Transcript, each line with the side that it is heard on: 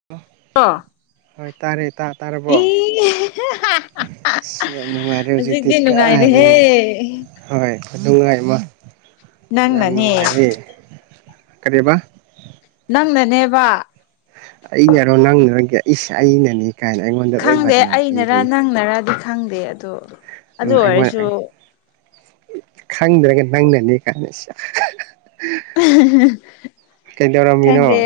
right: [unintelligible]
left: [unintelligible]
right: ꯍꯣꯏ ꯇꯥꯔꯦ ꯇꯥꯥ ꯇꯥꯔꯕꯣ꯫
left: ꯑꯦ
right: ꯁꯤ ꯌꯥꯝ ꯅꯨꯡꯉꯥꯏꯔꯦ ꯍꯧꯖꯤꯛꯇꯤ ꯀꯥꯏꯔꯦ꯫ ꯍꯣꯏ ꯈꯩꯅꯨꯡꯉꯥꯏ ꯑꯃ ꯌꯥꯝ
left: ꯅꯪꯅꯅꯦ
right: ꯅꯨꯡꯉꯥꯏꯔꯦ ꯀꯔꯤꯕꯥ꯫
left: ꯅꯪꯅꯅꯦꯕ꯫
right: ꯑꯩꯅꯔꯣ ꯅꯪꯅꯔꫭ ꯒ꯭ꯌꯥ ꯏꯁ ꯑꯩꯅꯅꯤ ꯀꯥꯏꯅ ꯑꯩꯉꫭꯟ
left: ꯈꯪꯗꯦ ꯑꯩꯅꯔ ꯅꯪꯅꯔꯗꯤ ꯈꯪꯗꯦ ꯑꯗꯣ ꯑꯗꯨ
right: ꯎꯝ ꯑꯩꯉꯣꯟ
left: ꯑꯣꯏꯔꯁꯨ
right: [unintelligible] ꯈꯪꯗ꯭ꯔꯒ ꯅꯪꯅꯅꯦ ꯀꯥꯏꯅ ꯁ꯭ꯌꯥ꯫
left: [unintelligible]
right: ꯀꯩꯗꯧꯔꯝꯃꯤꯅꯣ
left: ꯈꯪꯗꯦ꯫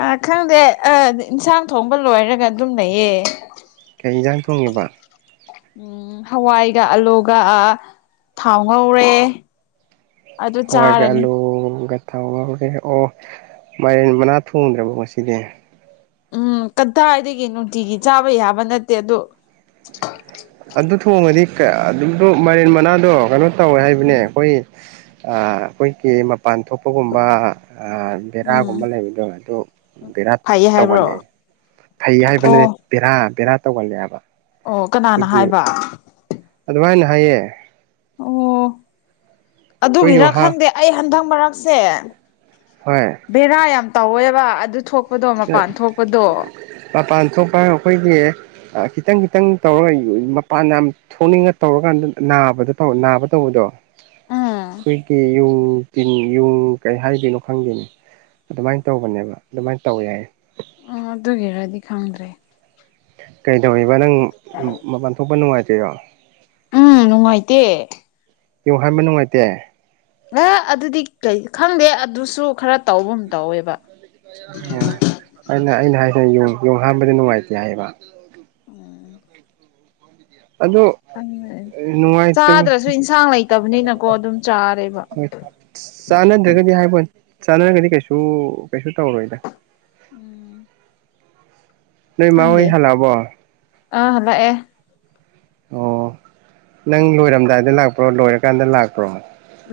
left: ꯑ ꯈꯪꯗꯦ ꯑ ꯏꯟꯁꯥꯡ ꯊꯣꯡꯕ ꯂꯣꯏꯔꯒ ꯑꯗꯨꯝ ꯂꯩꯌꯦ꯫
right: ꯀꯩ ꯍꯤꯟꯖꯥꯡ ꯊꯣꯡꯉꯤꯕ꯫
left: ꯎꯝ ꯍꯋꯥꯏꯒ ꯑꯂꯨꯒ ꯊꯥꯎ ꯉꯧꯔꯦ꯫ ꯑꯗꯨ
right: ꯍꯋꯥꯏꯒ
left: ꯆꯥꯔꯅꯤ
right: ꯑꯂꯨꯒ ꯊꯥꯎ ꯉꯔꯦ ꯑꯣ ꯃꯥꯏꯔꯦꯟ ꯃꯅꯥ ꯊꯣꯡꯗ꯭ꯔꯕꯣ ꯉꯁꯤꯗꯤ꯫
left: ꯎꯝ ꯀꯗꯥꯏꯗꯒꯤ ꯅꯨꯡꯇꯤꯒꯤ ꯆꯥꯕ ꯌꯥꯕ ꯅꯠꯇꯦ ꯑꯗꯨ꯫
right: ꯑꯗꯨ ꯊꯣꯡꯉꯗꯤ ꯀꯩ ꯑ ꯑꯗꯨꯗꯣ ꯃꯥꯏꯔꯦꯟ ꯃꯅꯥꯗꯣ ꯀꯩꯅꯣ ꯇꯧꯋꯦ ꯍꯥꯏꯕꯅꯦ
left: ꯎꯝ
right: ꯑꯈꯣꯏ ꯑ ꯈꫭꯏꯒꯤ ꯃꯄꯥꯟ ꯊꯣꯛꯄꯒꯨꯝꯕꯥ ꯑ
left: ꯎꯝ
right: ꯕꯦꯔꯥꯒꯨꯝꯕ ꯂꯩꯕꯗꯣ ꯑꯗꯨ ꯕꯦꯔꯥ
left: ꯐꯩꯌꯦ ꯍꯥꯏꯕ꯭ꯔꯣ
right: ꯇꯧꯒꯜꯂ ꯐꯩ ꯍꯥꯏꯕꯅꯦ꯫
left: ꯑꯣ
right: ꯕꯦꯔꯥ ꯕꯦꯔꯥ ꯇꯧꯒꯜꯂꯦ ꯍꯥꯏꯕ꯫
left: ꯑꯣ ꯀꯅꯥꯅ ꯍꯥꯏꯕ꯫
right: ꯑꯗꯨꯃꯥꯏꯅ ꯍꯥꯏꯌꯦ꯫
left: ꯑꯣ
right: ꯑꯩꯈꯣꯏꯒꯤ
left: ꯑꯗꯨꯒꯤꯔꯥ
right: ꯍꯥ
left: ꯈꯪꯗꯦ ꯑꯩ ꯍꯟꯗꯛ ꯃꯔꯛꯁꯦ
right: ꯍꯣꯏ꯫
left: ꯕꯦꯔꯥ ꯌꯥꯝ ꯇꯧꯋꯦꯕ ꯑꯗꯨ ꯊꯣꯛ
right: [unintelligible] ꯃꯄꯥꯟ ꯊꯣꯛꯄ ꯍꯥꯏꯔ ꯑꯈꯣꯏꯒꯤ ꯑ ꯈꯤꯇꯪ-ꯈꯤꯇꯪ ꯇꯧꯔꯒ ꯃꯄꯥꯟ ꯌꯥꯝ ꯊꯣꯛꯅꯤꯡꯉ ꯇꯧꯔꯀꯥꯟꯗ ꯅꯥꯕꯗ ꯇꯧ ꯅꯥꯕ ꯇꯧꯕꯗꯣ
left: ꯑꯣ
right: ꯑꯈꯣꯏꯒꯤ ꯌꯨꯡ ꯇꯤꯟ ꯌꯨꯡ ꯀꯩ ꯍꯥꯏꯗꯣꯏꯅꯣ ꯈꯪꯗꯦꯅꯤ ꯑꯗꯨꯃꯥꯏꯅ ꯇꯧꯕꯅꯦꯕ ꯑꯗꯨꯃꯥꯏꯟ ꯇꯧꯋꯦ ꯌꯥꯏ ꯫
left: ꯑꯣ ꯗꯨꯒꯤꯔꯗꯤ ꯈꯪꯗ꯭ꯔꯦ꯫
right: ꯀꯩꯗꯧꯔꯤꯕ ꯅꯪ ꯃꯄꯥꯟꯊꯣꯛꯄ ꯅꯨꯡꯉꯥꯏꯇꯔ꯭ꯤꯔꯣ꯫
left: ꯎꯝ ꯅꯨꯡꯉꯥꯏꯇꯦ
right: ꯌꯦꯡ ꯍꯥꯟꯕ ꯅꯨꯡꯉꯥꯏꯇꯦ꯫
left: ꯑ ꯑꯗꯨꯗꯤ ꯀꯩ ꯈꯪꯗꯦ ꯑꯗꯨꯁꯨ ꯈꯔ ꯇꯧꯕꯝ ꯇꯧꯋꯦꯕ꯫
right: ꯑꯣ ꯑꯩꯅ ꯑꯩꯅ ꯍꯥꯏꯁꯤꯅ ꯌꯨꯡ ꯌꯨꯡ ꯍꯥꯟꯕꯗꯤ ꯅꯨꯡꯉꯥꯏꯇꯦ ꯍꯥꯏꯌꯦꯕ꯫
left: ꯑꯣ
right: ꯑꯗꯨ
left: ꯈꯪꯉꯦ ꯆꯥꯗ꯭ꯔꯁꯨ ꯏꯟꯁꯥꯡ ꯂꯩꯇꯕꯅꯤꯅꯀꯣ ꯑꯗꯨꯝ ꯆꯥꯔꯦꯕ꯫
right: ꯆꯥꯟꯅꯗ꯭ꯔꯒꯗꯤ ꯍꯥꯏꯕ ꯆꯥꯟꯅꯔꯒꯗꯤ ꯀꯩꯁꯨ ꯀꯩꯁꯨ ꯇꯧꯔꯣꯏꯗ꯫
left: ꯎꯝ
right: ꯅꯣꯏ ꯃꯥ ꯍꯣꯏ
left: ꯈꯪꯗꯦ
right: ꯍꯜꯂꯛꯑꯕꯣ
left: ꯑꯥ ꯍꯜꯂꯛ ꯑꯦ
right: ꯑꯣ ꯅꯪ ꯂꯣꯏꯔꯝꯗꯥꯏꯗ ꯂꯥꯛꯄ꯭ꯔꯣ ꯂꯣꯏꯔꯀꯥꯟꯗ ꯂꯥꯛꯄ꯭ꯔꯣ꯫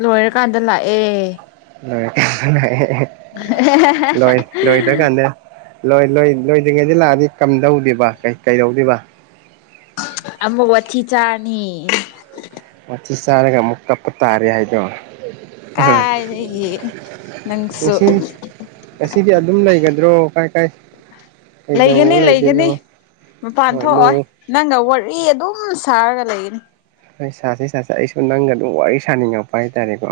left: ꯂꯣꯏꯔꯀꯥꯟꯗ ꯂꯥꯛꯑꯦ
right: ꯂꯣꯏꯔꯀꯥꯟꯗ ꯂꯣꯏ ꯂꯣꯏꯗ ꯀꯥꯟꯗ ꯂꯣꯏ ꯂꯣꯏ ꯂꯣꯏꯗ꯭ꯔꯤꯉꯩꯗꯤ ꯂꯥꯛꯑꯗꯤ ꯀꯝꯗꯧꯗꯤꯕꯥ ꯀꯩꯗꯧꯗꯣꯏꯕ꯫
left: ꯑꯃꯨꯛ ꯋꯥꯊꯤ ꯆꯥꯔꯅꯤ꯫
right: ꯋꯥꯊꯤ ꯆꯥꯔꯒ ꯑꯃꯨꯛ ꯀꯞꯄ ꯇꯥꯔꯦ ꯍꯥꯏꯗꯣ꯫
left: ꯀꯥꯏꯗꯒꯤ ꯅꯪꯁꯨ
right: ꯉꯁꯤ ꯉꯁꯤꯗꯤ ꯑꯗꯨꯝ ꯂꯩꯒꯗ꯭ꯔꯣ ꯀꯥꯏ ꯀꯥꯏ ꯀꯩꯗꯧ
left: ꯂꯩꯒꯅꯤ ꯂꯩꯒꯅꯤ
right: ꯂꯩꯗꯣꯏꯅꯣ
left: ꯃꯄꯥꯟ
right: ꯍꯣꯏ ꯅꯣꯡ
left: ꯊꯣꯛꯑꯣꯏ ꯅꯪꯒ ꯋꯥꯔꯤ ꯑꯗꯨꯝ ꯁꯥꯔꯒ ꯂꯩꯒꯅꯤ꯫
right: ꯍꯣꯏ ꯁꯥꯁꯤ ꯁꯥꯁꯤ ꯑꯩꯁꯨ ꯅꯪꯒ ꯑꯗꯨꯝ ꯋꯥꯔꯤ ꯁꯥꯅꯤꯡꯉꯛꯄ ꯍꯥꯏꯇꯥꯔꯦꯀꯣ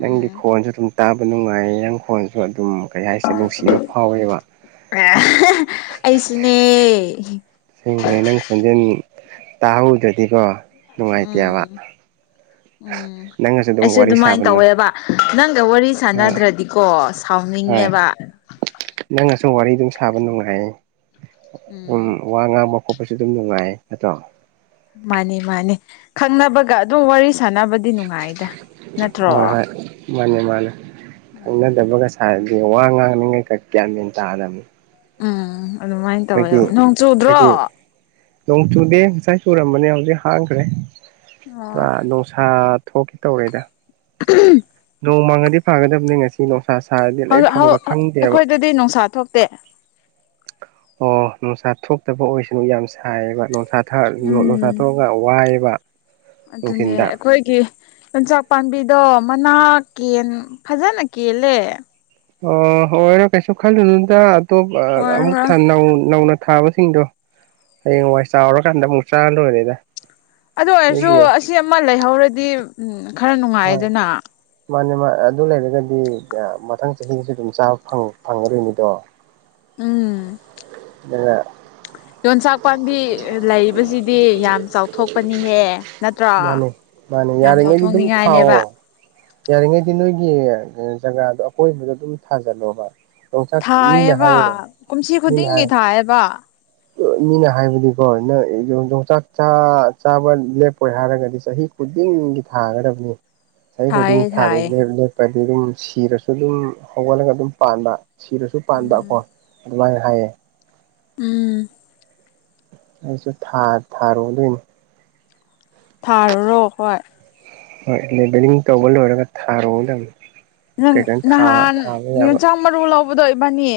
right: ꯅꯪꯒꯤ
left: ꯎꯝ
right: ꯈꯣꯟꯁꯨ ꯑꯗꯨꯝ ꯇꯥꯕ ꯅꯨꯡꯉꯥꯏ ꯅꯪꯈꯣꯟꯁꯨ ꯑꯗꯨꯝ ꯀꯩ ꯍꯥꯏꯁꯦ ꯅꯨꯡꯁꯤꯕ ꯐꯥꯎꯋꯦꯕ꯫
left: ꯑ ꯑꯩꯁꯨꯅꯦ
right: ꯑꯁꯦꯡꯕꯩ ꯅꯪ ꯈꯣꯟꯖꯦꯟ ꯇꯥꯍꯧꯗ꯭ꯔꯗꯤꯀꯣ ꯅꯨꯡꯉꯥꯏꯇꯦꯕ
left: ꯎꯝ ꯎꯝ
right: ꯅꯪꯒꯁꯨ ꯑꯗꯨꯝ
left: ꯑꯩꯁꯨ
right: ꯋꯥꯔꯤ
left: ꯑꯗꯨꯃꯥꯏꯟ
right: ꯁꯥꯕꯅ
left: ꯇꯧꯋꯦꯕ꯫ ꯅꯪꯒ ꯋꯥꯔꯤ ꯁꯥꯟꯅꯗ꯭ꯔꯗꯤꯀꯣ ꯁꯥꯎꯅꯤꯡꯉꯦꯕ꯫
right: ꯅꯪꯉꯁꯨ ꯋꯥꯔꯤ ꯗꯨꯝ ꯁꯥꯕ ꯅꯨꯡꯉꯥꯏ
left: ꯎꯝ
right: ꯗꯨꯝ ꯋꯥ ꯉꯥꯡꯕ ꯈꯣꯠꯄꯁꯨ ꯑꯗꯨꯝ ꯅꯨꯡꯉꯥꯏꯌꯦ ꯅꯠꯗ꯭ꯔꯣ꯫
left: ꯃꯥꯅꯤ ꯃꯥꯅꯤ ꯈꯪꯅꯕꯒ ꯑꯗꯨꯝ ꯋꯥꯔꯤ ꯁꯥꯟꯅꯕ
right: ꯍꯣꯏ ꯍꯣꯏ ꯃꯥꯅꯦ ꯃꯥꯅꯦ ꯍꯩꯅ
left: ꯎꯝ
right: ꯇꯕꯒ ꯁꯥꯔꯗꯤ ꯋꯥ ꯉꯥꯡꯅꯤꯡꯉꯩ ꯀ ꯒꯌ꯭ꯥꯟ ꯃꯦꯟ ꯇꯥꯗꯝꯅꯤ꯫
left: ꯎꯝ ꯑꯗꯨꯃꯥꯏ꫰ꯇꯧꯋꯦ ꯅꯣꯡ ꯆꯨꯗ꯭ꯔꯣ꯫
right: ꯑꯩꯈꯣꯏꯒꯤ ꯅꯣꯡ ꯆꯨꯗꯦ ꯉꯁꯥꯏ ꯆꯨꯔꯝꯕꯅꯦ ꯍꯧꯖꯤꯛ ꯍꯥꯡꯈ꯭ꯔꯦ
left: ꯑꯣ
right: ꯄꯨꯔꯥ ꯅꯣ ꯁꯥꯥ ꯊꯣꯛꯀꯦ ꯇꯧꯔꯦꯗ꯫
left: [inaudible]
right: ꯅꯣꯡ ꯃꯡꯉꯗꯤ ꯐꯥꯒꯗꯕꯅꯤ ꯉꯁꯤ ꯅꯨꯡꯁꯥ ꯁꯥꯔꯗꯤ ꯂꯩꯐꯝꯒ ꯈꯪꯗꯦꯕ꯫
left: ꯗꯨꯏ ꯅꯨꯪꯁꯥ ꯊꯣꯛ ꯇꯦ꯫
right: ꯑꯣ ꯅꯨꯡꯁꯥ ꯊꯣꯛꯇꯕ ꯑꯣꯏꯁꯅꯨ ꯌꯥꯝ ꯁꯥꯏꯌꯦꯕ ꯅꯣꯡꯁꯥ ꯊ ꯅꯨꯡꯁꯥ
left: ꯎꯝ
right: ꯊꯣꯛꯑꯒ ꯋꯥꯏꯑꯦꯕ꯫
left: ꯑꯗꯨꯅꯦ
right: ꯅꯨꯡꯊꯤꯟꯗ
left: ꯑꯩꯈꯣꯏꯒꯤ ꯌꯣꯟꯆꯥꯛ ꯄꯥꯝꯕꯤꯗꯣ ꯃꯅꯥ ꯀꯦꯟ ꯐꯖꯅ ꯀꯦꯜꯂꯦ
right: ꯑ ꯑꯣꯏꯔꯣ ꯀꯩꯁꯨ ꯈꯜꯅꯨꯗ ꯑꯇꯣꯞ ꯄ ꯑꯃꯨꯛ
left: ꯑꯣꯏꯔꯔꯣꯏ
right: ꯊꯟ ꯅꯧꯅ ꯊꯥꯕꯁꯤꯡꯗꯣ ꯍꯌꯦꯡꯋꯥꯏ ꯆꯥꯎꯔꯀꯥꯟꯗ ꯑꯃꯨꯛ ꯆꯥꯔ ꯂꯣꯏꯔꯦꯗ
left: ꯑꯗꯨ ꯑꯣꯏꯔꯁꯨ
right: ꯂꯩꯕꯤꯌꯣ
left: ꯑꯁꯤ ꯑꯃ ꯂꯩꯍꯧꯔꯗꯤ ꯎꯝ ꯈ꯭ꯔ
right: ꯍꯣꯏ
left: ꯅꯨꯡꯉꯥꯏꯗꯅ
right: ꯃꯥꯅꯦ ꯃꯥ ꯑꯗꯨ ꯂꯩꯔꯒꯗꯤ ꯑꯥ ꯃꯊꯪ ꯆꯍꯤꯗꯁꯨ ꯑꯗꯨꯝ ꯆꯥꯕ ꯐꯪ ꯐꯪꯒꯗꯣꯏꯅꯤꯗꯣ
left: ꯎꯝ
right: ꯑꯗꯨꯅ
left: ꯌꯣꯟꯆꯥꯛ ꯄꯥꯝꯕꯤ ꯂꯩꯕꯁꯤꯗꯤ ꯌꯥꯝ ꯆꯥꯎꯊꯣꯛꯄꯅꯤꯍꯦ ꯅꯠꯇ꯭ꯔꯣ
right: ꯃꯥꯅꯦ ꯃꯥꯅꯦ
left: ꯌꯥꯝ
right: ꯌꯥꯔꯤꯉꯩꯗꯤ ꯑꯗꯨꯝ
left: ꯆꯥꯎꯊꯣꯛꯅꯤꯡꯉꯥꯏꯅꯦꯕ
right: ꯊꯥꯎꯑꯣ ꯌꯥꯔꯤꯉꯩꯗꯤ ꯅꯣꯏꯒꯤ ꯖꯒꯥꯗꯣ ꯑꯀꯣꯏꯕꯗ ꯑꯗꯨꯝ ꯊꯥꯖꯜꯂꯣꯕ ꯌꯣꯡꯆꯥꯛ ꯃꯤꯅ
left: ꯊꯥꯏꯌꯦꯕ
right: ꯍꯥꯏꯌꯦ
left: ꯀꯨꯝꯁꯤ
right: ꯃꯤꯅ
left: ꯈꯨꯗꯤꯡꯒꯤ
right: ꯍꯥꯏ
left: ꯊꯥꯏꯌꯦꯕ
right: ꯃꯤꯅ ꯍꯥꯏꯕꯗꯤꯀꯣ ꯅꯣꯢ ꯌꯣꯟ ꯌꯣꯡꯆꯥꯛ ꯆꯥ ꯆꯥꯕ ꯂꯦꯞꯄꯣꯏ ꯍꯥꯏꯔꯒꯗꯤ ꯆꯍꯤ ꯈꯨꯗꯤꯡꯒꯤ ꯊꯥꯒꯗꯕꯅꯤ ꯆꯍꯤ ꯈꯨꯗꯤꯡꯒꯤ
left: ꯊꯥꯏꯌꯦ
right: ꯊꯥꯗ
left: ꯊꯥꯏꯌꯦ
right: ꯂꯞ ꯂꯦꯞꯄꯗꯤ ꯑꯗꯨꯝ ꯁꯤꯔꯁꯨ ꯑꯗꯨꯝ ꯍꯧꯒꯠꯂꯒ ꯑꯗꯨꯝ ꯄꯥꯟꯕ ꯁꯤꯔꯁꯨ ꯄꯥꯥꯟꯗꯥ
left: ꯎꯝ
right: ꯀꯣ ꯑꯗꯨꯃꯥꯏ ꯍꯥꯏꯌꯦ
left: ꯎꯝ
right: ꯑꯩꯁꯨ ꯊꯥ ꯊꯥꯔꯣꯗꯣꯏꯅꯤ
left: ꯊꯥꯔꯨꯔꯣ ꯍꯣꯏ
right: ꯍꯣꯏ ꯂꯦꯕꯦꯂꯤꯡ ꯇꯧꯕ ꯂꯣꯏꯔꯒ ꯊꯥꯔꯣꯗꯝꯅꯤ
left: ꯅꯪ ꯅꯍꯥꯟ
right: ꯌꯥꯕ
left: ꯌꯣꯟꯆꯥꯛ ꯃꯔꯨ ꯂꯧꯕꯗꯣ ꯢꯕꯥꯅꯤ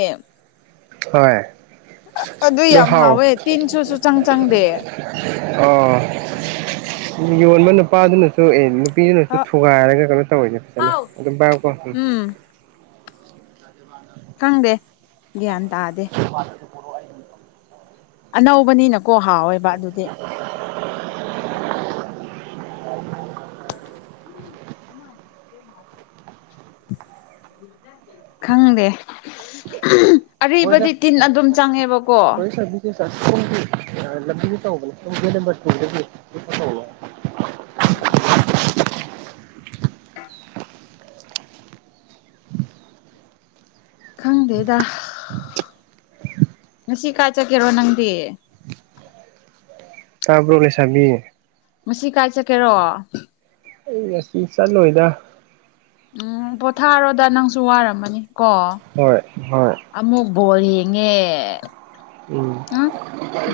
right: ꯍꯣꯏ
left: ꯑꯗꯨ ꯌꯥꯝ ꯍꯥꯎꯋꯦ ꯇꯤꯟꯁꯨ ꯁꯨꯆꯪ ꯆꯪꯗꯦ
right: ꯑꯣ [unintelligible] ꯌꯣꯟꯕ ꯅꯨꯄꯥꯗꯨꯅ ꯇꯣꯛꯑꯦ ꯅꯨꯄꯤꯗꯨꯅꯁꯨ ꯊꯨꯒꯥꯏꯔꯒ ꯀꯅꯣ ꯇꯧꯋꯤꯅꯦ ꯐꯖꯅ
left: ꯑꯥꯎ
right: ꯑꯗꯨꯝ ꯕꯥꯔ ꯀꯣ ꯎꯝ
left: ꯈꯪꯗꯦ ꯒ꯭ꯌꯥꯟ ꯇꯥꯗꯦ
right: ꯅꯨꯄꯥꯅꯖꯨ
left: ꯑꯅꯧꯕꯅꯤꯅꯀꯣ ꯍꯥꯎꯋꯦꯕ ꯑꯗꯨꯗꯤ
right: [unintelligible]
left: [unintelligible] [unintelligible] ꯈꯪꯗꯦ
right: ꯍꯣꯏ
left: ꯑꯔꯤꯕꯗꯤ
right: ꯁꯥꯔ
left: ꯇꯤꯟ ꯑꯗꯨꯝ ꯆꯪꯉꯦꯕꯀꯣ
right: [unintelligible] ꯂꯝꯕꯤꯗ ꯇꯧꯕꯅꯤ ꯁꯣꯝ ꯒꯦꯠ ꯅꯝꯕꯔ ꯇꯨꯒꯤ [unintelligible]
left: ꯎꯝ
right: [unintelligible]
left: ꯈꯪꯗꯦꯗ ꯉꯁꯤ ꯀꯥꯏ ꯆꯠꯀꯦꯔꯣ ꯅꯪꯗꯤ
right: ꯇꯥꯕ꯭ꯔꯣ ꯂꯩꯁꯥꯕꯤ
left: ꯉꯁꯤ ꯀꯥꯏ ꯆꯠꯀꯦꯔꯣ
right: ꯑꯩ ꯉꯁꯤ ꯆꯠꯂꯣꯏꯗ
left: ꯎꯝ ꯄꯣꯊꯥꯔꯣꯗ ꯅꯪꯁꯨ ꯋꯥꯔꯝꯃꯅꯤ ꯀꯣ
right: ꯍꯣꯏ ꯍꯣꯏ
left: ꯑꯃꯨꯛ ꯕꯣꯜ ꯌꯦꯡꯉꯦ
right: ꯎꯝ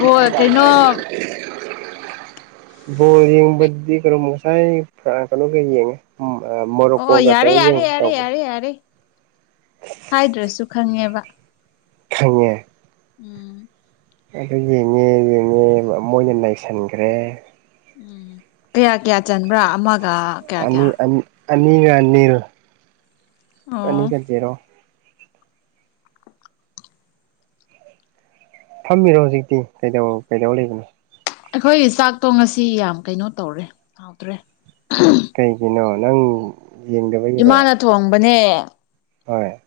left: ꯕꯣꯜ ꯀꯩꯅꯣ
right: ꯕꯣꯜ ꯌꯦꯡꯕꯗꯤ ꯀꯩꯔꯣꯝ ꯉꯁꯥꯏ ꯐ꯭ꯔꯥꯁ ꯀꯅꯣ ꯒ ꯌꯦꯡꯉꯦ [unintelligible] ꯃꯣꯔꯣꯀꯣ ꯒ ꯀꯩꯅꯣꯒ ꯌꯦꯡ ꯇꯕꯗꯣ
left: ꯌꯥꯔꯤ ꯍꯥꯏꯗ꯭ꯔꯁꯨ ꯈꯪꯉꯦꯕ
right: ꯈꯪꯉꯦ
left: ꯎꯝ
right: ꯑꯩꯁꯩ ꯌꯦꯡꯉꯦ ꯌꯦꯡꯉꯦ ꯃꯣꯏꯅ ꯅꯩꯁꯟꯈ꯭ꯔꯦ
left: ꯎꯝ ꯀꯌꯥ ꯀꯌꯥ ꯆꯟꯕ꯭ꯔꯥ ꯑꯃꯒ ꯀꯌꯥ
right: ꯑꯅꯤ
left: ꯀꯌꯥ
right: ꯑꯅꯤ ꯑꯅꯤꯔ ꯑꯅꯤꯔ
left: ꯑꯣ
right: ꯑꯅꯤꯔꯛ ꯖꯦꯔꯣ ꯐꯝꯃꯤꯔꯣ ꯍꯧꯖꯤꯛꯇꯤ ꯀꯩꯗ ꯀꯩꯗꯧ ꯂꯩꯕꯅꯣ
left: ꯑꯩꯈꯣꯏꯒꯤ ꯆꯥꯛꯇꯣ ꯉꯁꯤ ꯌꯥꯝ ꯀꯩꯅꯣ ꯇꯧꯔꯦ ꯍꯥꯎꯇ꯭ꯔꯦ
right: ꯀꯩꯒꯤꯅꯣ ꯅꯪ ꯌꯦꯡꯗꯕꯒꯤꯔꯣ
left: ꯏꯃꯥꯅ ꯊꯣꯡꯕꯅꯦ
right: ꯍꯣꯏ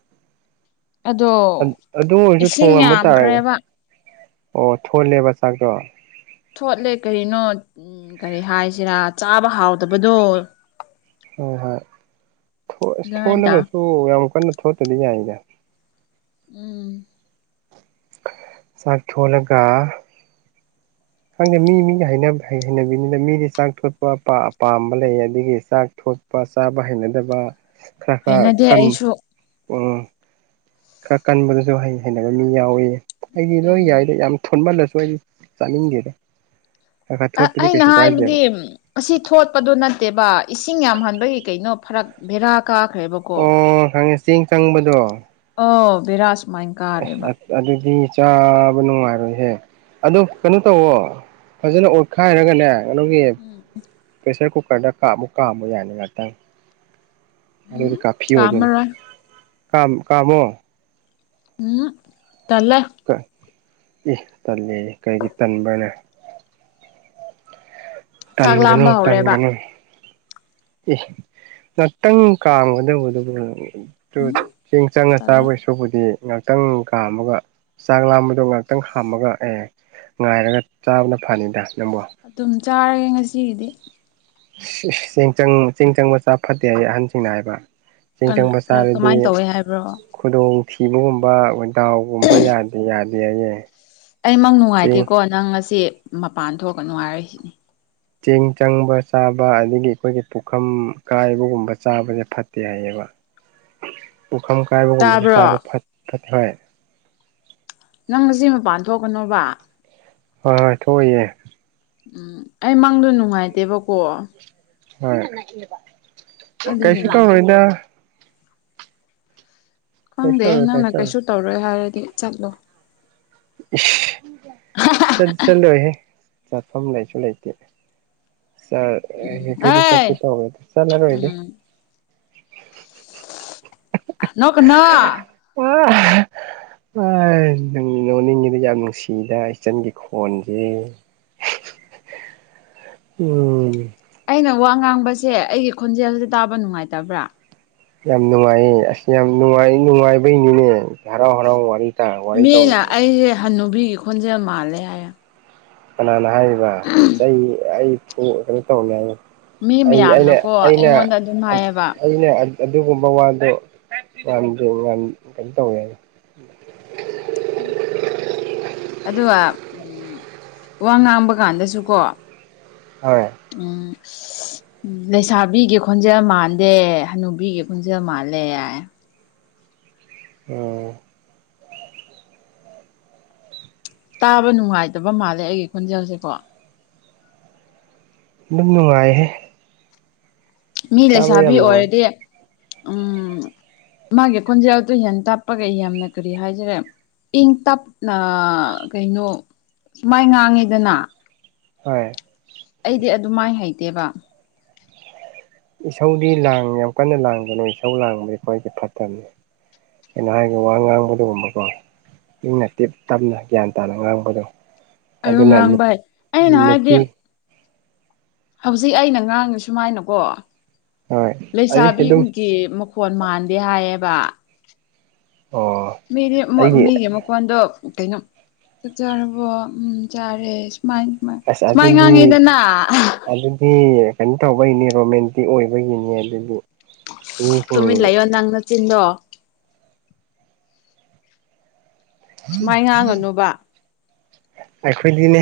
left: ꯑꯗꯣ
right: ꯑꯗꯨ ꯑꯣꯏꯔꯁꯨ
left: ꯏꯁꯤꯡ
right: ꯊꯣꯡꯉꯝꯕ ꯇꯥꯔꯒ
left: ꯌꯥꯝꯈ꯭ꯔꯦꯕ
right: ꯑꯣ ꯊꯣꯜꯂꯦꯕ ꯆꯥꯛꯇꯣ
left: ꯊꯣꯠꯂꯦ ꯀꯔꯤꯅꯣ ꯀꯔꯤ ꯍꯥꯏꯁꯤꯔꯥ ꯆꯥꯕ ꯍꯥꯎꯗꯕꯗꯣ
right: ꯍꯣꯏ ꯍꯣꯏ
left: ꯑꯗꯨꯃꯥꯏꯅ ꯇꯧ
right: ꯊꯣꯂꯒꯁꯨ ꯌꯥꯝ ꯀꯟꯅ ꯊꯣꯠꯇꯗꯤ ꯌꯥꯏꯗ
left: ꯎꯝ
right: ꯆꯥꯛ ꯊꯣꯠꯂꯒ ꯈꯪꯗꯦ ꯃꯤ ꯃꯤꯒꯤ ꯍꯩꯅ ꯍꯩꯅꯕꯤꯅꯤꯅ ꯃꯤꯗꯤ ꯆꯥꯛ ꯊꯣꯠꯄ ꯑꯄꯥꯝꯕ ꯂꯩ ꯑꯗꯒꯤ ꯆꯥꯛ ꯊꯣꯄ ꯄ ꯆꯥꯕ ꯍꯩꯅꯗꯕ ꯈꯔ ꯈꯔ
left: ꯍꯩꯅꯗꯦ
right: ꯀꯟ
left: ꯑꯩꯁꯨ
right: ꯈꯔ ꯀꯟꯕꯗꯁꯨ ꯍꯩ ꯍꯩꯅꯕ ꯃꯤ ꯌꯥꯎꯏꯤ ꯑꯩꯗꯤ ꯂꯣꯏ
left: ꯎꯝ
right: ꯌꯥꯏꯗ ꯌꯥꯝ ꯊꯣꯠꯃꯜꯂꯁꯨ ꯑꯩ ꯆꯥꯅꯤꯡꯗꯦꯗ ꯈꯔ ꯈꯔ
left: ꯑ
right: ꯊꯣꯠꯄꯗꯤ
left: ꯑꯩꯅ
right: ꯀꯩꯁꯨ ꯀꯥꯏꯗꯦꯕ
left: ꯍꯥꯏꯕꯗꯤ ꯑꯁꯤ ꯊꯣꯠꯄꯗꯨ ꯅꯠꯇꯦꯕ ꯏꯁꯤꯡ ꯌꯥꯝꯍꯟꯕꯒꯤ ꯀꯩꯅꯣ ꯐꯔꯛ ꯕꯦꯔꯥ ꯀꯥꯈ꯭ꯔꯦꯕ
right: ꯑꯣ ꯍꯪꯉꯦ ꯆꯦꯡ ꯆꯪꯕꯗꯣ
left: ꯑꯣ ꯕꯤꯔꯥꯁ
right: ꯑꯁ ꯑꯗꯨꯗꯤ ꯆꯥꯕ ꯅꯨꯡꯉꯥꯏꯔꯣꯏꯍꯦ ꯑꯗꯨꯣ ꯀꯩꯅꯣ ꯇꯧꯋꯣ ꯐꯖꯅ ꯑꯣꯠꯈꯥꯏꯔꯒꯅꯦ ꯀꯩꯅꯣꯒꯤ
left: ꯎꯝ
right: ꯄ꯭ꯔꯦꯁꯔ ꯀꯨꯀꯔꯗ ꯀꯥꯞ ꯑꯃꯨꯛ ꯀꯥꯝꯕ ꯌꯥꯅꯤ ꯉꯥꯛꯇꯪ ꯑꯗꯨꯗꯤ
left: ꯎꯝ
right: ꯀꯥꯞꯐꯤ ꯑꯣꯏꯗꯣꯏꯅꯤ
left: ꯀꯥꯝꯃꯔꯣꯏ
right: ꯀ ꯀꯥꯃꯣ
left: ꯎꯝ ꯇꯜꯂꯦ
right: ꯀ ꯏ ꯇꯜꯂꯦꯌꯦ ꯀꯔꯤꯒꯤ ꯇꯟꯕ꯭ꯔꯅꯦ
left: ꯆꯥꯛ
right: ꯇꯟꯒꯅꯨ
left: ꯂꯥꯝꯕ ꯍꯧꯔꯦꯕ
right: ꯇꯟꯒꯅꯨ ꯑꯦ ꯉꯥꯛꯇꯪ ꯀꯥꯝꯒꯗꯧꯕꯗꯨꯕꯨ
left: ꯎꯝ
right: ꯆꯦꯡ ꯆꯪꯉ ꯆꯥꯕ
left: ꯇꯜꯂꯦ
right: ꯑꯣꯏꯁꯨ ꯑꯗꯨꯕꯨꯗꯤ ꯉꯍꯥꯛꯇꯪ ꯀꯥꯝꯃꯒ ꯆꯥꯛ ꯂꯥꯝꯕꯗꯣ ꯉꯥꯏꯍꯥꯛꯇꯪ ꯍꯥꯝꯃꯒ ꯑꯦ ꯉꯥꯏꯔꯒ ꯆꯥꯕꯅ ꯐꯅꯤꯗ ꯅꯪꯕꯨ
left: ꯑꯗꯨꯝ ꯆꯥꯔꯒꯦ ꯉꯁꯤꯒꯤꯗꯤ
right: ꯆꯦꯡ ꯆꯪ ꯆꯦꯡ ꯆꯪꯕ ꯆꯥ ꯐꯠꯇꯦ ꯍꯥꯏ ꯑꯍꯟꯁꯤꯡꯅ ꯍꯥꯏꯕ ꯆꯤꯡ
left: ꯀꯅꯥ
right: ꯆꯪꯕꯁꯥ ꯆꯥꯔꯗꯤ
left: ꯀꯃꯥꯏꯅ ꯇꯧꯋꯦ ꯍꯥꯏꯕ꯭ꯔꯣ
right: ꯈꯨꯗꯣꯡꯊꯤꯕꯒꯨꯝꯕ ꯗꯥꯎꯒꯨꯝꯕ ꯌꯥꯗꯦ ꯌꯥꯗꯦ ꯍꯥꯏꯌꯦ
left: ꯑꯩ ꯃꯪ
right: ꯆꯦꯡ
left: ꯅꯨꯡꯉꯥꯏꯇꯦꯀꯣ ꯅꯪ ꯉꯁꯤ ꯃꯄꯥꯟ ꯊꯣꯛꯀꯅꯨ ꯍꯥꯏꯔꯤꯁꯤꯅꯤ
right: ꯆꯦꯡ ꯆꯪꯕ ꯆꯥꯕ ꯑꯗꯒꯤ ꯑꯩꯈꯣꯏꯒꯤ ꯄꯨꯈꯝ ꯀꯥꯏꯕꯒꯨꯝꯕ ꯆꯥꯕꯁꯦ ꯐꯠꯇꯦ ꯍꯥꯏꯌꯦꯕ ꯄꯨꯈꯝ ꯀꯥꯏꯕꯒꯨꯝꯕꯁꯨ
left: ꯇꯥꯕ꯭ꯔꯣ
right: ꯆꯥꯕ ꯐꯠ ꯐꯠꯇꯦ ꯍꯥꯏ
left: ꯅꯪ ꯉꯁꯤ ꯃꯄꯥꯟ ꯊꯣꯛꯀꯅꯣꯕ
right: ꯍꯣꯏ ꯍꯣꯏ ꯊꯣꯛꯑꯣꯏꯌꯦ
left: ꯎꯝ ꯑꯩ ꯃꯪꯗꯣ ꯅꯨꯡꯉꯥꯏꯇꯦꯕꯀꯣ
right: ꯍꯣꯏ ꯀꯩꯁꯨ ꯀꯩꯁꯨ
left: ꯑꯗꯨꯒꯤꯅꯦꯗ
right: ꯇꯧꯔꯣꯏꯗ
left: ꯈꯪꯗꯦ ꯅꯪꯅ ꯀꯩꯁꯨ ꯇꯧꯔꯣꯏ ꯍꯥꯏꯔꯗꯤ ꯆꯠꯂꯣ
right: ꯏꯁ ꯆꯠ ꯆꯠꯂꯣꯏꯍꯦ ꯆꯠꯐꯝ ꯂꯩꯁꯨ ꯂꯩꯇꯦ ꯆꯔ ꯍ
left: ꯎꯝ
right: [unintelligible]
left: ꯑꯦ
right: ꯇꯧꯔꯁꯨ ꯆꯠꯂ ꯔꯣꯏꯗ
left: ꯎꯝ ꯑꯥ ꯅꯣꯛꯀꯥꯅꯣ
right: [unintelligible] ꯅꯣꯅꯤꯡꯉꯤꯗꯤ ꯌꯥꯝ ꯅꯨꯡꯁꯤꯗ ꯏꯆꯟꯒꯤ ꯈꯣꯟꯖꯦ ꯎꯝ
left: ꯑꯩꯅ ꯋꯥ ꯉꯥꯡꯕꯁꯦ ꯑꯩꯒꯤ ꯈꯣꯟꯖꯦꯜꯁꯤ ꯇꯥꯕ ꯅꯨꯡꯉꯥꯏꯇꯕ꯭ꯔꯥ
right: ꯌꯥꯝ ꯅꯨꯡꯉꯥꯏꯌꯦ ꯑꯁ ꯌꯥꯝ ꯅꯨꯡꯉꯥꯏ ꯅꯨꯡꯉꯥꯏꯕꯩꯅꯤꯅꯦ ꯍꯔꯥꯎ ꯍꯔꯥꯎ ꯋꯥꯔꯤ ꯇꯥ ꯋꯥꯔꯤ
left: ꯃꯤꯅꯦ
right: ꯇꯧꯔꯤꯁꯦ
left: ꯑꯩꯁꯦ ꯍꯟꯅꯨꯕꯤꯒꯤ ꯈꯣꯟꯖꯦꯜ ꯃꯥꯜꯂꯦ ꯍꯥꯏꯌꯦ
right: ꯀꯅꯥꯅ ꯍꯥꯏꯔꯤꯕ ꯆꯩ ꯑꯩ ꯐꯨ ꯀꯩꯅꯣ ꯇꯧꯅꯤ ꯍꯥꯏ
left: ꯃꯤ
right: ꯑꯩ ꯑꯩꯅꯦ
left: ꯃꯌꯥꯝꯅꯀꯣ
right: ꯑꯩꯅ
left: ꯑꯩꯉꯣꯟꯗ ꯑꯗꯨꯝ ꯍꯥꯏꯌꯦꯕ
right: ꯑꯩꯅ ꯑꯗꯨꯒꯨꯝꯕ ꯋꯥꯗꯣ ꯋꯥꯟ ꯗꯨ ꯋꯥꯟ ꯀꯩꯟ ꯇꯧꯋꯦ [unintelligible]
left: ꯑꯗꯨꯒ ꯎꯝ ꯋꯥ ꯉꯥꯡꯕ ꯀꯥꯟꯗꯁꯨꯀꯣ
right: ꯍꯣꯏ
left: ꯑꯥ ꯎ ꯂꯩꯁꯥꯕꯤꯒꯤ ꯈꯣꯟꯖꯦꯜ ꯃꯥꯟꯗꯦ ꯍꯅꯨꯕꯤꯒꯤ ꯈꯣꯟꯖꯦꯜ ꯃꯥꯜꯂꯦ ꯌꯥꯏ
right: ꯑꯣ
left: ꯇꯥꯕ ꯅꯨꯡꯉꯥꯏꯇꯕ ꯃꯥꯜꯂꯦ ꯑꯩꯒꯤ ꯈꯣꯟꯖꯦꯜꯁꯦꯀꯣ
right: ꯑꯗꯨꯝ ꯅꯨꯡꯉꯥꯏꯍꯦ
left: ꯃꯤ
right: ꯇꯥꯕ
left: ꯂꯩꯁꯥꯕꯤ
right: ꯌꯥꯝ ꯅꯨꯡꯉꯥꯏ
left: ꯑꯣꯏꯔꯗꯤ ꯎꯝ ꯃꯥꯒꯤ ꯈꯣꯟꯖꯦꯜꯗꯨ ꯍꯟ ꯇꯥꯞꯄꯒ ꯑꯩ ꯌꯥꯝꯅ ꯀꯔꯤ ꯍꯥꯏꯖꯔꯦ ꯏꯪ ꯇꯞꯅ ꯀꯩꯅꯣ ꯁꯨꯃꯥꯏ ꯉꯥꯡꯉꯤꯗꯅ
right: ꯍꯣꯏ
left: ꯑꯩꯗꯤ ꯑꯗꯨ ꯃꯥꯏ ꯍꯩꯇꯦꯕ
right: ꯏꯁꯧꯗꯤ ꯂꯥꯡ ꯌꯥꯝ ꯀꯟꯅ ꯂꯥꯡꯕꯅꯦ ꯏꯁꯧ ꯂꯥꯡꯕꯗꯤ ꯈ꯭ꯋꯥꯏꯗꯤ ꯐꯠꯇꯕꯅꯤ ꯑꯩꯅ ꯍꯥꯏꯒ ꯋꯥ ꯉꯥꯡꯕꯗꯨꯒꯨꯝꯕꯀꯣ ꯏꯪꯅ ꯇꯤꯞ ꯇꯞꯅ ꯒ꯭ꯌꯥꯟ ꯇꯥꯅ ꯉꯥꯡꯕꯗꯣ
left: ꯑꯗꯨ
right: ꯑꯗꯨꯅ ꯅꯨꯞ
left: ꯉꯥꯡꯕ ꯑꯩꯅ ꯍꯥꯏꯕꯗꯤ
right: ꯅꯨꯄꯤ
left: ꯍꯧꯖꯤꯛ ꯑꯩꯅ ꯉꯥꯡꯉ ꯁꯨꯃꯥꯏꯅꯀꯣ
right: ꯍꯣꯏ ꯑꯩ ꯑꯗꯨꯝ
left: ꯂꯩꯁꯥꯕꯤꯒꯤ ꯃꯨꯛ ꯐꯣꯟ ꯃꯥꯟꯗꯦ ꯍꯥꯏꯌꯦꯕ
right: ꯑꯣ
left: ꯃꯤꯔꯦꯞ ꯃꯥ
right: ꯑꯩꯒꯤ
left: ꯃꯤꯒꯤ ꯃꯨꯛ ꯀꯋ꯭ꯟꯗꯣ ꯀꯩꯅꯣ ꯆꯥꯛ ꯆꯔꯕꯣ ꯎꯝ ꯆꯥꯔꯦ ꯁꯨꯃꯥꯏꯟ
right: ꯑꯁ ꯑꯗꯨꯅꯤ ꯑꯗꯨꯗꯤ ꯀꯩꯏꯟ ꯇꯧꯕꯩꯅꯦꯕꯥ ꯃꯦꯟꯇꯤꯛ ꯑꯣꯏꯕꯒꯤꯅꯤ ꯑꯗꯨꯕꯨ
left: ꯇꯨꯃꯤꯟ ꯂꯩꯌꯣ ꯅꯪꯅꯆꯤꯟꯗꯣ ꯁꯨꯃꯥꯏ ꯉꯥꯡꯒꯅꯨꯕ
right: ꯑꯩꯈꯣꯏꯗꯤꯅꯦ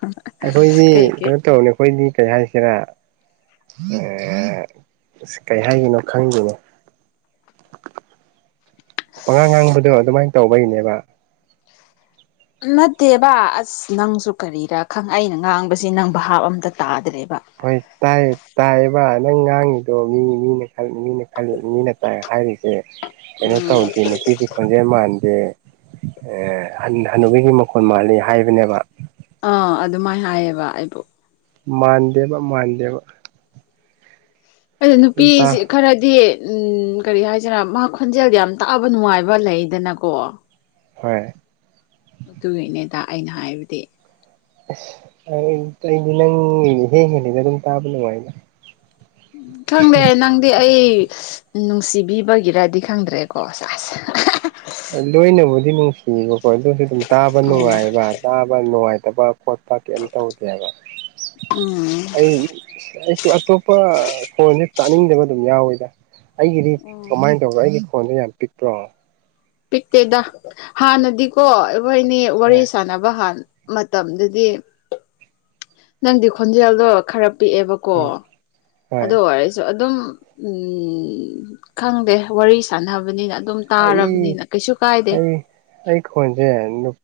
left: ꯍ
right: ꯑꯩꯈꯣꯏꯗꯤ ꯀꯩꯅꯣ ꯇꯧꯅꯤ ꯑꯩꯈꯣꯏꯗꯤ ꯀꯩ ꯍꯥꯏꯁꯤꯔꯥ ꯑ ꯏꯁ ꯀꯩ ꯍꯥꯏꯒꯤꯅꯣ ꯈꯪꯗꯦꯅꯦ ꯄꯉꯥꯡ ꯉꯥꯡꯕꯗꯣ ꯑꯗꯨꯃꯥꯏꯟ ꯇꯧꯕꯩꯅꯦꯕ
left: ꯅꯠꯇꯦꯕ ꯑꯁ ꯑꯁ ꯅꯪꯁꯨ ꯀꯔꯤꯔꯥ ꯈꯪ ꯑꯩꯅ ꯉꯥꯡꯕꯁꯤ ꯅꯪ ꯚꯥꯞ ꯑꯝꯇ ꯇꯥꯗ꯭ꯔꯦꯕ
right: ꯍꯣꯏ ꯇꯥꯏꯌꯦ ꯇꯥꯏꯌꯦꯕ ꯅꯪ ꯉꯥꯡꯉꯤꯗꯣ ꯃꯤ ꯃꯤꯅ ꯈꯜ ꯃꯤꯅꯥ ꯈꯜꯂꯤ ꯃꯤꯅ ꯇꯥꯏ ꯍꯥꯏꯔꯤꯁ ꯇꯦ ꯀꯩꯅꯣ
left: ꯎꯝ
right: ꯇꯧꯗꯦ ꯅꯨꯄꯤꯒꯤ ꯈꯣꯟꯖꯦꯜ ꯃꯥꯟ ꯗꯦ ꯑꯦ ꯍꯟ ꯍꯅꯨꯕꯤꯒꯤ ꯃꯈꯣꯟꯜ ꯃꯥꯜꯂꯤ ꯍꯥꯏꯕꯅꯦꯕ
left: ꯑꯥ ꯑꯗꯨꯃꯥꯏ ꯍꯥꯏꯌꯦꯕ ꯑꯩꯕꯨ
right: ꯃꯥꯟꯗꯦꯕ ꯃꯥꯟꯗꯦꯕ
left: ꯑꯗꯨ
right: ꯑꯗꯨꯝ ꯇꯥ
left: ꯅꯨꯄꯤꯖꯤ ꯈꯔꯗꯤ ꯎꯝ ꯀꯔꯤ ꯍꯥꯏꯁꯤꯔꯥ ꯃꯥ ꯈꯣꯟꯖꯦꯜ ꯌꯥꯝ ꯇꯥꯕ ꯅꯨꯡꯉꯥꯏꯕ ꯂꯩꯗꯅꯀꯣ
right: ꯍꯣꯏ
left: ꯑꯗꯨꯒꯤꯅꯦꯗꯥ ꯑꯩꯅ ꯍꯥꯏꯕꯗꯤ
right: ꯑꯁ ꯑꯩ ꯑꯩꯗꯤ ꯅꯪ ꯏꯍꯦꯟ ꯍꯦꯂꯤꯗꯥ ꯑꯗꯨꯝ ꯇꯥꯕ ꯅꯨꯡꯉꯥꯏꯅ
left: ꯎꯝ ꯈꯪꯗꯦ ꯅꯪ ꯗꯤ ꯑꯩ ꯅꯨꯡꯁꯤꯕꯤꯕꯒꯤꯔꯥꯗꯤ ꯈꯪꯗ꯭ꯔꯦꯀꯣ ꯑꯁ ꯑꯁ
right: ꯂꯣꯏꯅꯕꯨꯗꯤ ꯅꯨꯡꯁꯤꯌꯦꯕꯀꯣ ꯑꯗꯨꯁꯨ ꯑꯗꯨꯝ ꯇꯥꯕ
left: ꯎꯝ
right: ꯅꯨꯡꯉꯥꯏꯕ ꯇꯥꯕ ꯅꯨꯡꯉꯥꯏꯇꯕ ꯈꯣꯠꯄ ꯀꯩꯝ ꯇꯧꯗꯦ ꯍꯥꯏꯕ ꯑꯩ ꯏꯁ ꯑꯩꯁꯨ ꯑꯇꯣꯞꯄ ꯐꯣꯟꯅꯤ ꯇꯥꯅꯤꯡꯗꯕ ꯑꯗꯨꯝ ꯌꯥꯎꯋꯤꯗꯥ ꯑꯩꯒꯤꯗꯤ
left: ꯎꯝ
right: ꯀꯃꯥꯏꯟ ꯇꯧꯕ꯭ꯔꯥ ꯑꯩꯒꯤ ꯈꯣꯟꯗꯣ ꯌꯥꯝ ꯄꯤꯛꯄ꯭ꯔꯣ
left: ꯄꯤꯛꯇꯦꯗꯥ ꯍꯥꯟꯅꯗꯤꯀꯣ ꯑꯩꯈꯣꯏꯅꯤ ꯋꯥꯔꯤ
right: ꯍꯣꯏ
left: ꯁꯥꯟꯅꯕ ꯍꯥꯟ ꯃꯇꯝꯗꯨꯗꯤ ꯅꯪꯗꯤ ꯈꯣꯟꯖꯦꯜꯗꯣ ꯈꯔ ꯄꯤꯛꯑꯦꯕꯀꯣ
right: ꯍꯣꯏ ꯍꯣꯏ
left: ꯑꯗꯨ ꯑꯣꯏꯔꯁꯨ ꯑꯗꯨꯝ ꯎꯝ ꯈꯪꯗꯦ ꯋꯥꯔꯤ ꯁꯥꯟꯅꯕꯅꯤꯅ ꯑꯗꯨꯝ
right: ꯑꯩ
left: ꯇꯥꯔꯕꯅꯤꯅ ꯀꯩꯁꯨ ꯀꯥꯏꯗꯦ
right: ꯑꯩ ꯑꯩ ꯈꯣꯟꯖꯦꯟ ꯅꯨꯞ